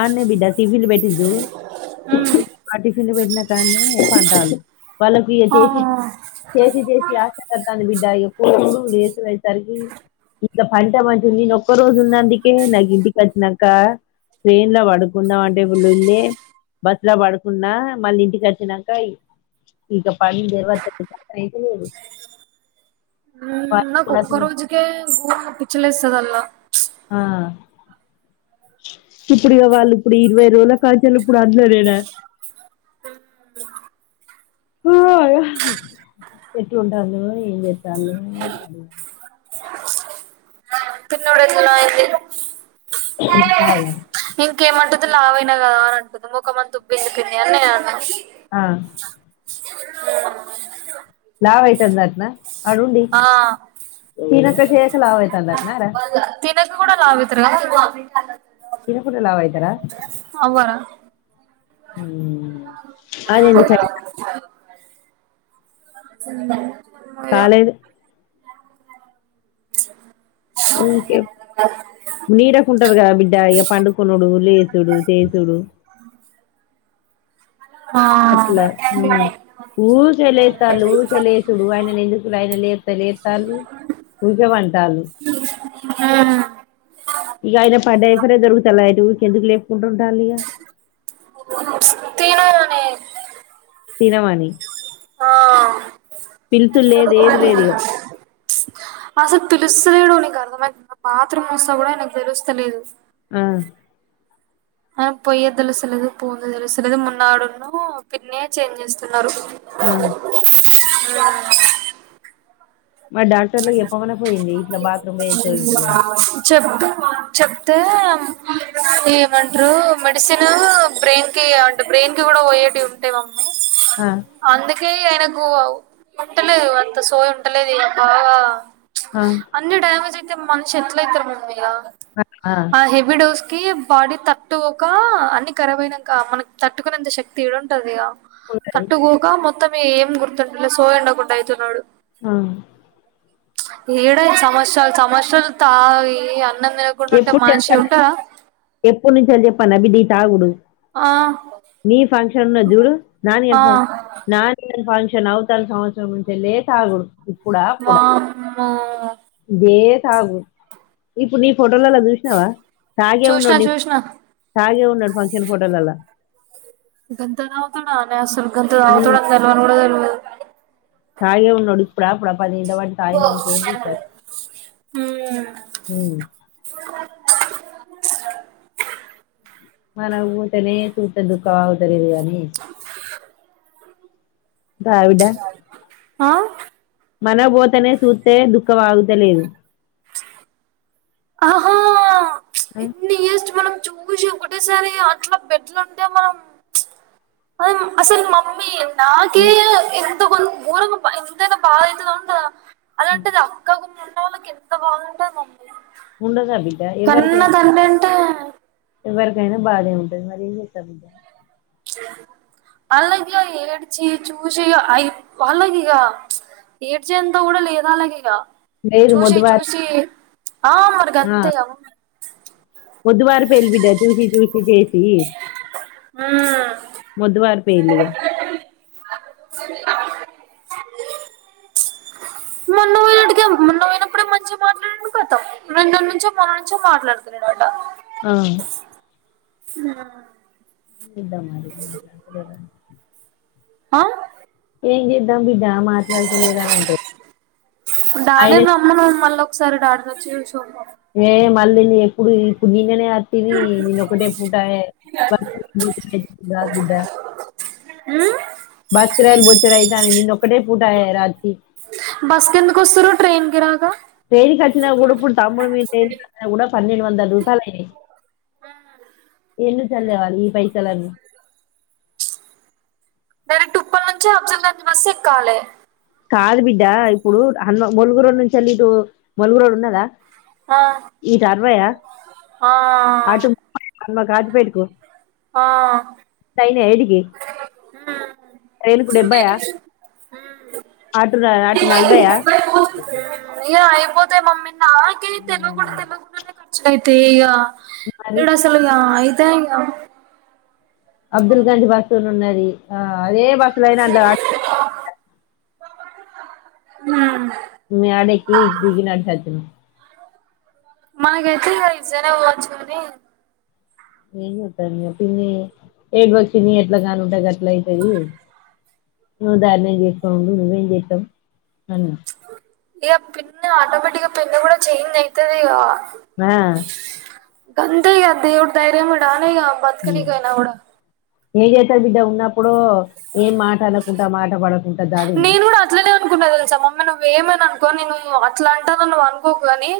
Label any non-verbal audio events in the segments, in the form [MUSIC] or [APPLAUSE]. అనే బిడ్డ టిఫిన్ పెట్టిండు చూడు ఆ టిఫిన్ తినుళ్ళు పెట్టిన కానె ఏ పంటాలు వాళ్ళకి ఇ ఆ చేసి చేసి చేసి ఆశ కతాను బిడ్డ లేసు అయేసరికి ఇంకా పంట మంచింది నేను ఒక్క రోజు ఉన్న అందుకే నాకు ఇంటికి వచ్చినాక ట్రైన్ లో పడుకుందాం అంటే లోలే బస్ లో పడుకున్నా మళ్ళీ ఇంటికి వచ్చినాక ఇక పని జరువతు అయితే లేదు నాకు ఒక్క రోజుకే గోరంగా పిచ్చి లేస్తాది అలా ఆ ఇప్పుడు ఇగ వాళ్ళు ఇప్పుడు ఇరవై రజల కాచాలు ఇప్పుడు అందులో నేనా హయ్యా ఎట్లా ఉంటావో ముచేస్తాన్వో [UNINTELLIGIBLE] [UNINTELLIGIBLE] కుడి కాల ఇంకేమంటంది లావ అయినా కదా అని అనుకుందాం ఒక మంది ఉుబ ఎందుుకుంది అని నేను అన్నాను ఆ ఆ లావ్ అయితునాటనా అడుడి ఆ తినక్క చే ఎసలావ త అందకన్నారుార కూడా లాగుతారా తినకూట లవ్ అయితార అవ్వరా మ్మ్ అది ఎందుకు అయినా అ కాలేదు అ కే నీడకుంటారు కదా బిడ్డ ఇక పండుకున్నాడు లేసుడు చేసుడు ఆ అట్లా హ్మ్ ఊక లేస్తాలు ఊక లేసుడు ఆయన ఎందుకుడు ఆయన లేస్త లేస్తాలు ఊకే వంటాలు ఆ ఇక ఆయన పైఫర్ దొరుకుతు అటుకి ఎందుకు లేపుకుంటు స్ తిన మనే తినవాణి ఆ లేదు ఏది లేదు ఇగ అసలు పిలుసులేడు ఉని అర్థమ బాత్రూమ్ వస్తా కూడా నకు తెలుస్తలేదు ఆ ఆ పొయ్యే దలుసులేదు పూన దలుసు లేదు మున్నాడున్న పిన్నే చేంజ్ చేస్తున్నారు ఆ ఆ మరి డాక్టర్ లోకి చెప్పమన్నా పోయింది ఇట్లా బాత్రూమ్ పో చూపించలేరు చెప్ చెప్తే ఏమంటారు మెడిసిన్ బ్రెయిన్ కి అంటే బ్రెయిన్ కి కూడా ఓయటీ ఉంటా మమ ఆ చి ఆయనకు ఉంటలేదు అంత సోయ ఉంటలేదు ఆ అన్య టైమజ తే మనిషి ఎట్ల అయితారు మమ్ మీగా ఆ హెవీడోస్ క బాడీ తట్టుకోక అన్నిఖరబ్యినాక మనకి తట్టుకునేంత శక్తి ఏడుంటది ఇగ ఉంటది తట్టు గగా మొ కొంత మీ ఏం గుర్తు సోయండకుండా అవుతున్నాడు ఆ ఏడై సమస్యలు సమస్యలు తా ఈ అ ఎప్పుడు చె ఎప్పుడు నుంచి చెప్పన బి ద చాగుడు ఆ మీ ఫంక్షన్న్న చూడు నాది ఏం ఆ ఫ నాది ఏం ఫంక్షన్ నవతాలు సంవత్సం నుంచి లేట్ తాడు వామ్ ఆ ఇే సాగు ఇప్పుడు నీ ఫోటోలలా చూసినావా తాగే చూసిన ఉండోండి చూసిన తాగే ఉ ఫంక్షన్ ఫోటోలలో గంధ ధావతోడా అసలు గంధ ఉమ్, తాగుతున్నాడు తెలవని కూడా తెలియదు [INAUDIBLE] తాగే ఉన్నోడుడిప్పుడాప్పు పది వాటి తయన కేీ సార్ ఉమ్ మన ఊ తనే చూత దుఃఖ అవుతది ఇంగ అ ఆ మనబోతనే చూస్తే దుఃఖ ఆగుతలేదు ఆహా ఆ ఇన్ని ఇయర్స్ మనం చూసి ఒకటేసారి అట్లా బేడ్లు ఉంటే మనం అ అసలు మమ్మీ నాకి ఇంత ము ఊరికి బ ఇందేనా బా ఇయితుద ఉం అలాంటేది అక్కకు వాళ్ళకి ఎంత బాధ ఉంటుందండి ఉండదా బిడ్డ ఎవరికై కన్నా తండభే అంట ఎవరికైనా బాధే ఉంటది మరి ఏం చేస్తాం ఇంక అలాగే ఏడ్చి చూసి అ అలాగ ఇగ ఏడ్చే అంత కూడా లేదు వాళ్ళగి ఇగ లేదు చూసి మొద్దుబారి చూసి ఆ మరి గంతే గద మొదువారి వారి పోయింది బిడ్డ చూసి చూసి చేసి హ మొద్దువారి పోయింది గా మొన్న పోయినటిగా మొన్న పోయినప్పుడే మంచిగా మాట్లాడిండు కదా, నిన్నటి నుంచో మొన్న నుంచో మాట్లాడతలేదట. ఆ ఆ ద్దా మరి మాలా ఆ ఎం చేద్దం బిడ్డ మాట్లాడతలేడు అని అంటే అయిన సరే డాక్టర్ వచ్చిండు చూద్దాం ఏ మళ్ళీ న ఎప్పుడు ఇప్పుడు నననే తిని నేను ఒకటే పుటా [UNINTELLIGIBLE] బిడ్డ హ్మ్ బర్త్డే లు బొచ్చడ అవుతాని నిన్న ఒక్కటే పూటా రాత్రి బస్ కి ఎందుకు వస్తారు ట్రైన్ కి రాగా తేలిక వచ్చినా ఉడుపుకుంట తమ్ముడు మీ తేలిక వచ్చినా కూడా పన్నెండు వందల రూపాయలు అయినాయి ఎన్ని చదివాలి పైసలన్ని డైరెక్ట్ ఉప్పల్ నుంచే అబ్జల్గంజ్ బస్ ఎక్కాలే కాదు బిడ్డ ఇప్పుడు హనుమ ములుగురు నుంచి ఎల్లిదు ములుగురోళ్ళు ఉన్నారా ఆ ఆ ఆ అమ్మా గాజు పేట్ కు పో ఆ నేడికి రైలుకు డెబ్బైయా ఆటు ర్ అ అటు నలభైయ్యా ఐపోతే మమ్మీ నాకే తెల్వకుండ్ తెలవకుండా నే ఖర్చ్ ఐప్ తే ఇగా మరి ఈడ అసల్గా ఐ తె ఇగా అబ్దుల్ గంధీ బస్సునున్నది ఆ అదే బస్సుల అయినా అట్లా ఆ ఉమ్ మ్ యాడికి దిగి నడ్చోచ్చినం. మనకైతే ఇగ జరమొచ్చింది ఏడ్వక్ పిన్ని చెతా ఎట్లా కానుంటే అట్ల ఐతది నువ్వు ధారుణ చేసుకో నుండు నువ్వం చేస్తాం నన్నా ఇగ పిన్న ఆటోమేటిక్గా పిన్ని కుడా చేంజ్ ఐతదిగా మే అంతే ఇగ దేవుడు దైర్యంమీడా తేగా బత్కనీకి ఐనా గూడా ఎంజేత్త బిడ్డ ఉన్నప్పుడు ఏం మాట అనుకుంటా మాట పడుకుం నేను గూడా అట్లనే అనుకున్నా తెలుసా మమ్మీ నువ్వు ఏమైనా అనుకో పోని నువ్వు అట్ల అంటావు అని నువ్వు అనుకోకుగాని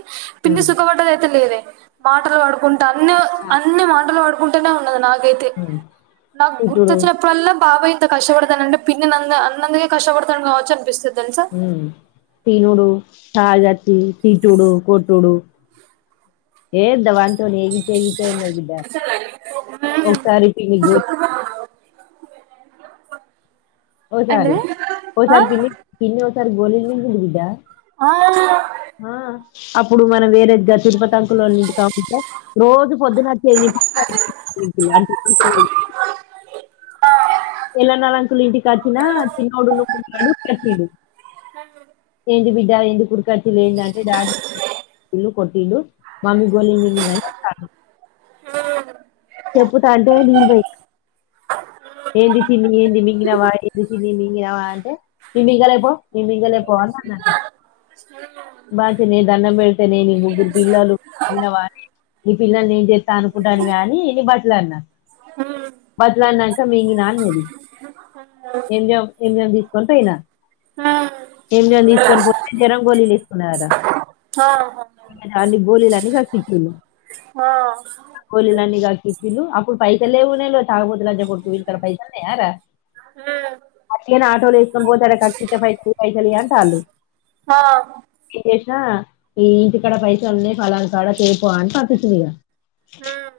పిన్ని సుఖబడ్డదైతే లేదే. పాటల్ పాడుకుం టన్ను అన్ని మాటలుబడు ఉంటనే ఉన్నది నాక్ ఐతే నాకు తిట్టుడు గుర్తచ్చినప్పుడల్లా పాపం ఇంత కష్టపడతెనన్న పిన్ని నిన్న అన్నందుకే కష్టభడతం కావచ్చు అనిపిస్తది. తెలుసా ఉమ్ తినుడు తాగచ్చి తిట్టుడు కొట్టుడు ఏంద్ వాంతొని ఎగిచ్చి ఎగి ఒకసారి పిన్ని గో [UNINTELLIGIBLE] ఒ సారి ఏంటిది ఒ ఆ సారి పిన్ని పిన్ని వొ సర్ గోలిల్ మింగింది బిడ్డా ఆ ఆ అప్పుడు మనం వేరే క తిరుపతి అంకులోలింటికానుంచే రోజు పొద్దునొచ్చేది [UNINTELLIGIBLE] ఎల్లన్నోలంకుల్ ఇంటికచ్చినా చిన్నోడు ఉండు [UNINTELLIGIBLE] తెచ్చిండు. [INAUDIBLE] ఎందుకుడుకట్ లే ఏంటంటే డాడీళ్లు కొట్ళ్ళలు మమ్మీ గోళ మింగందని అ చెప్పుతా అంటే నేను బ ఏంది చిన్ని ఏంది మింగినవా ఏంది చిన్ని మింగినవా అంటే మింగలే పో మే మింగలే పోవాలి అని అంటాం బాగా నేను దండం పెడితేనే నీ ముగ్గురు పిల్లలు పివా నీ పిల్లల్ని ఏం చేస్తా అనుకుంటాను అని న బట్లాడిన బట్లాడినాక మీే నాన్నది ఏం జం ఏం జాం తీసుకొని పోయిన హ్మ్ ఏం జాం తీసుకొని పోతే జరం గోలీలు సునార హా అ గోళలన్నీ కకిక్కిలు ఆ గోళలన్నీ కాకికిలుు అప్పుడు పైసలువున్నా తాకపోతు చె కొడు పైసలుయారా హ్మ్ అచ్చనా ఆటోలు వేసుకొని పోతారా కకి పై పైసలి అంట వాళ్ళు ఆ చేసినా ఈ ఇంటికాడ పైస ఉన్నాయి ఫలానా కాడ చేపోవ అని పంపించింది హ్మ్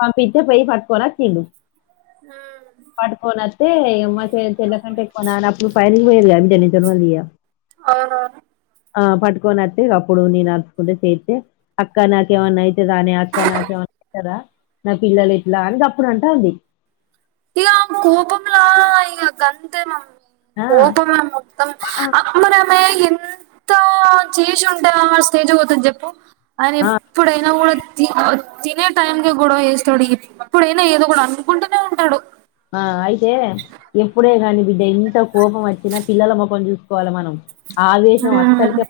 పంపించే పోయి పట్టుకొనిళ హ్మ్ పట్టుకొని వస్తే మా చెల్ల కంటే ఎక్కున అని అప్పుడు పైర్కి పోయదిడన్ని చ అవునవును ఆ పట్టుకొని వతే ఈగ అప్పుడు నేను అరుసుకుంటే చేతే అక్క నాకేమన్నా అయితదనే అక్క నాకేమన్నయితరా నా పిల్లలు ఎట్లా అని గప్పుడు అంటాంది ఇగ ఆమె కోపంలా ఇగ గంతే మనం ఆ, కోపంల మొత్తం ఆ అమరమే ఎంత చేసి ఉంటే ఆమె స్టేజ్ పోతుంది చెప్పు అని ఆ, ఎప్పుడైనా కూడా తినే టైం క గొడవ వేస్తాడు ఇప్పుడైనా ఏదో కూడా అనుకుంటూనే ఉంటాడు ఆ అయితే ఎప్పుడే కానీ బిడ్డ ఎంత కోపం వచ్చినా పిల్లల మొఖం చూసుకోవాలి మనం ఆవేశం మ్మ్ అతరకి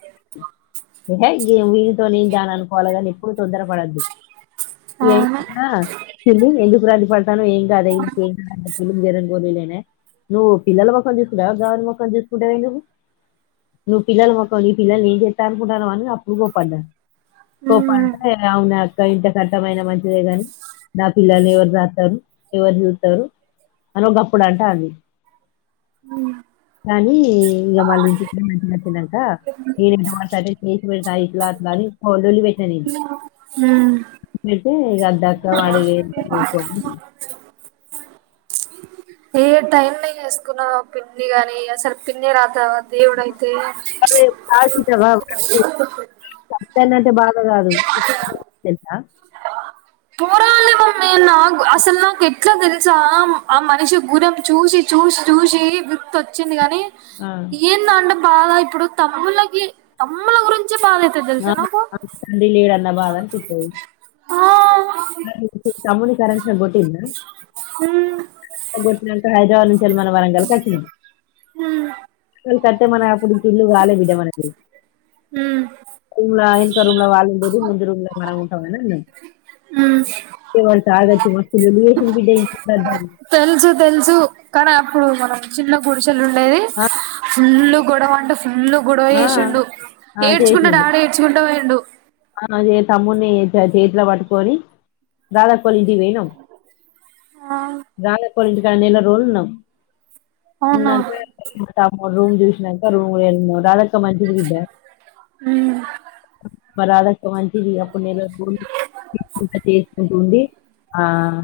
అ గమ ేనుా అనుకోవాలి కానీ ఎప్పుడు తొందరగా వాదు ఎ అవును ఎందుకుది పాడు ఏం కా అదే జరం కోోలేనే నువ్వు పిల్లల మొక్కం తీసుకుంటావ గవని మొం తీసుకుంటావ నువవు నువ్వు పిల్లల మొం నీ పిలల్ని ఏం చెా అనుకుంటావ అని అప్పుడు కోప్పడ్డా మ్మ్ పోప్పంట అవునా ఇ ఇంత కట్టమైన మంచి గాని నా పిల్లాని జ అన గప్పుడు అంట అంది కానీ ఇంక మళ్ళీ ఇంటికిడ మాట్లాడుతున్నాక నేను ఎటువ అయి చేసి పె ఇట్ల అట్లా అని [INAUDIBLE] హూ మ్ ఈ అద్దక్క వాడి ఎందుకు అని ఏ టైం న వేసుకున్నా పిన్ని గాని అసలు పిన్ని రాతవా దేవుడు ఇతే వాడు కాల్చినవా అంటే బాధ కాదు తెలుసా పోరాలమమ్మి నాక్ అస్సలు నాకు ఎట్లా తెలుసా ఆ మనిషి గునామ్ చూసి చూసి చూసి విరక్తి వచ్చింది కాని ఆ, ఏందంట బాగా ఇప్పుడు తమ్ములకి తమ్ముల్ గురిం ఆ డి లేడ అనా బాధా పిస్తది. ఆ తమ్మునీ కరెంట్ షాక్ కొట్టిందా హ్మ్ గొట్నంతా [UNINTELLIGIBLE] వరంగల్ కి వచ్చినం. హ్మ్ సట్ట మన అప్పుడు ఇల్లు కాలే బిడా మనకి హ్మ్ [UNINTELLIGIBLE] దో రూమ్ లో వాళ్ళుండేది ముందు రూమ్ లో మనం ఉంటామని నేన్ ఉమ్ మస్తు లోలి చసిరు బిడా తెలుసు తెలుసు కానీ అప్పుడు మనం చిన్న గుడిస్ చెల్లుండేది ఆ ఫుల్లు గొడవ అంట పుల్లు గొడవ ఆ చేేసిండు ఆ ఏడ్చుకుంట చేసిండు డాడీ ఏడ్చుకుంట పోయిండు ఆ తమ్మున్ని చే చేతిలో పట్టుకొని రాధొక్క వాళ్ళింటికి పొయినం ఆ గాల్ వోళ్ళ ఇంటి కాడ నెల రోజులున్నామ్. అవునా ఉందంటె [INAUDIBLE] రూమ్ చూసినాక రూమ్ లో [UNINTELLIGIBLE] అక్క మంచిది బిడ్డా హ్మ్ మా రాదక్క మంచిది అప్పుడు నెలకు తీస్కుంటా చేసుకుంటుండి ఆ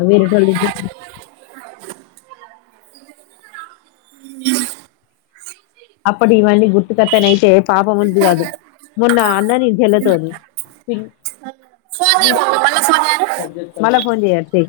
వేరేటోళ్లు [INAUDIBLE] అప్పటి ఇవన్నీ గుర్తుకట్టన అయితే పాపమనబుద్ది కాదు మొన్న అన్నని చెల్లెల్తోని ఫోన్ చేయి మమ్మీ మళ్ళ ఫోన్ చేయను మళ్ళా ఫోన్ చేయాలి. స్తే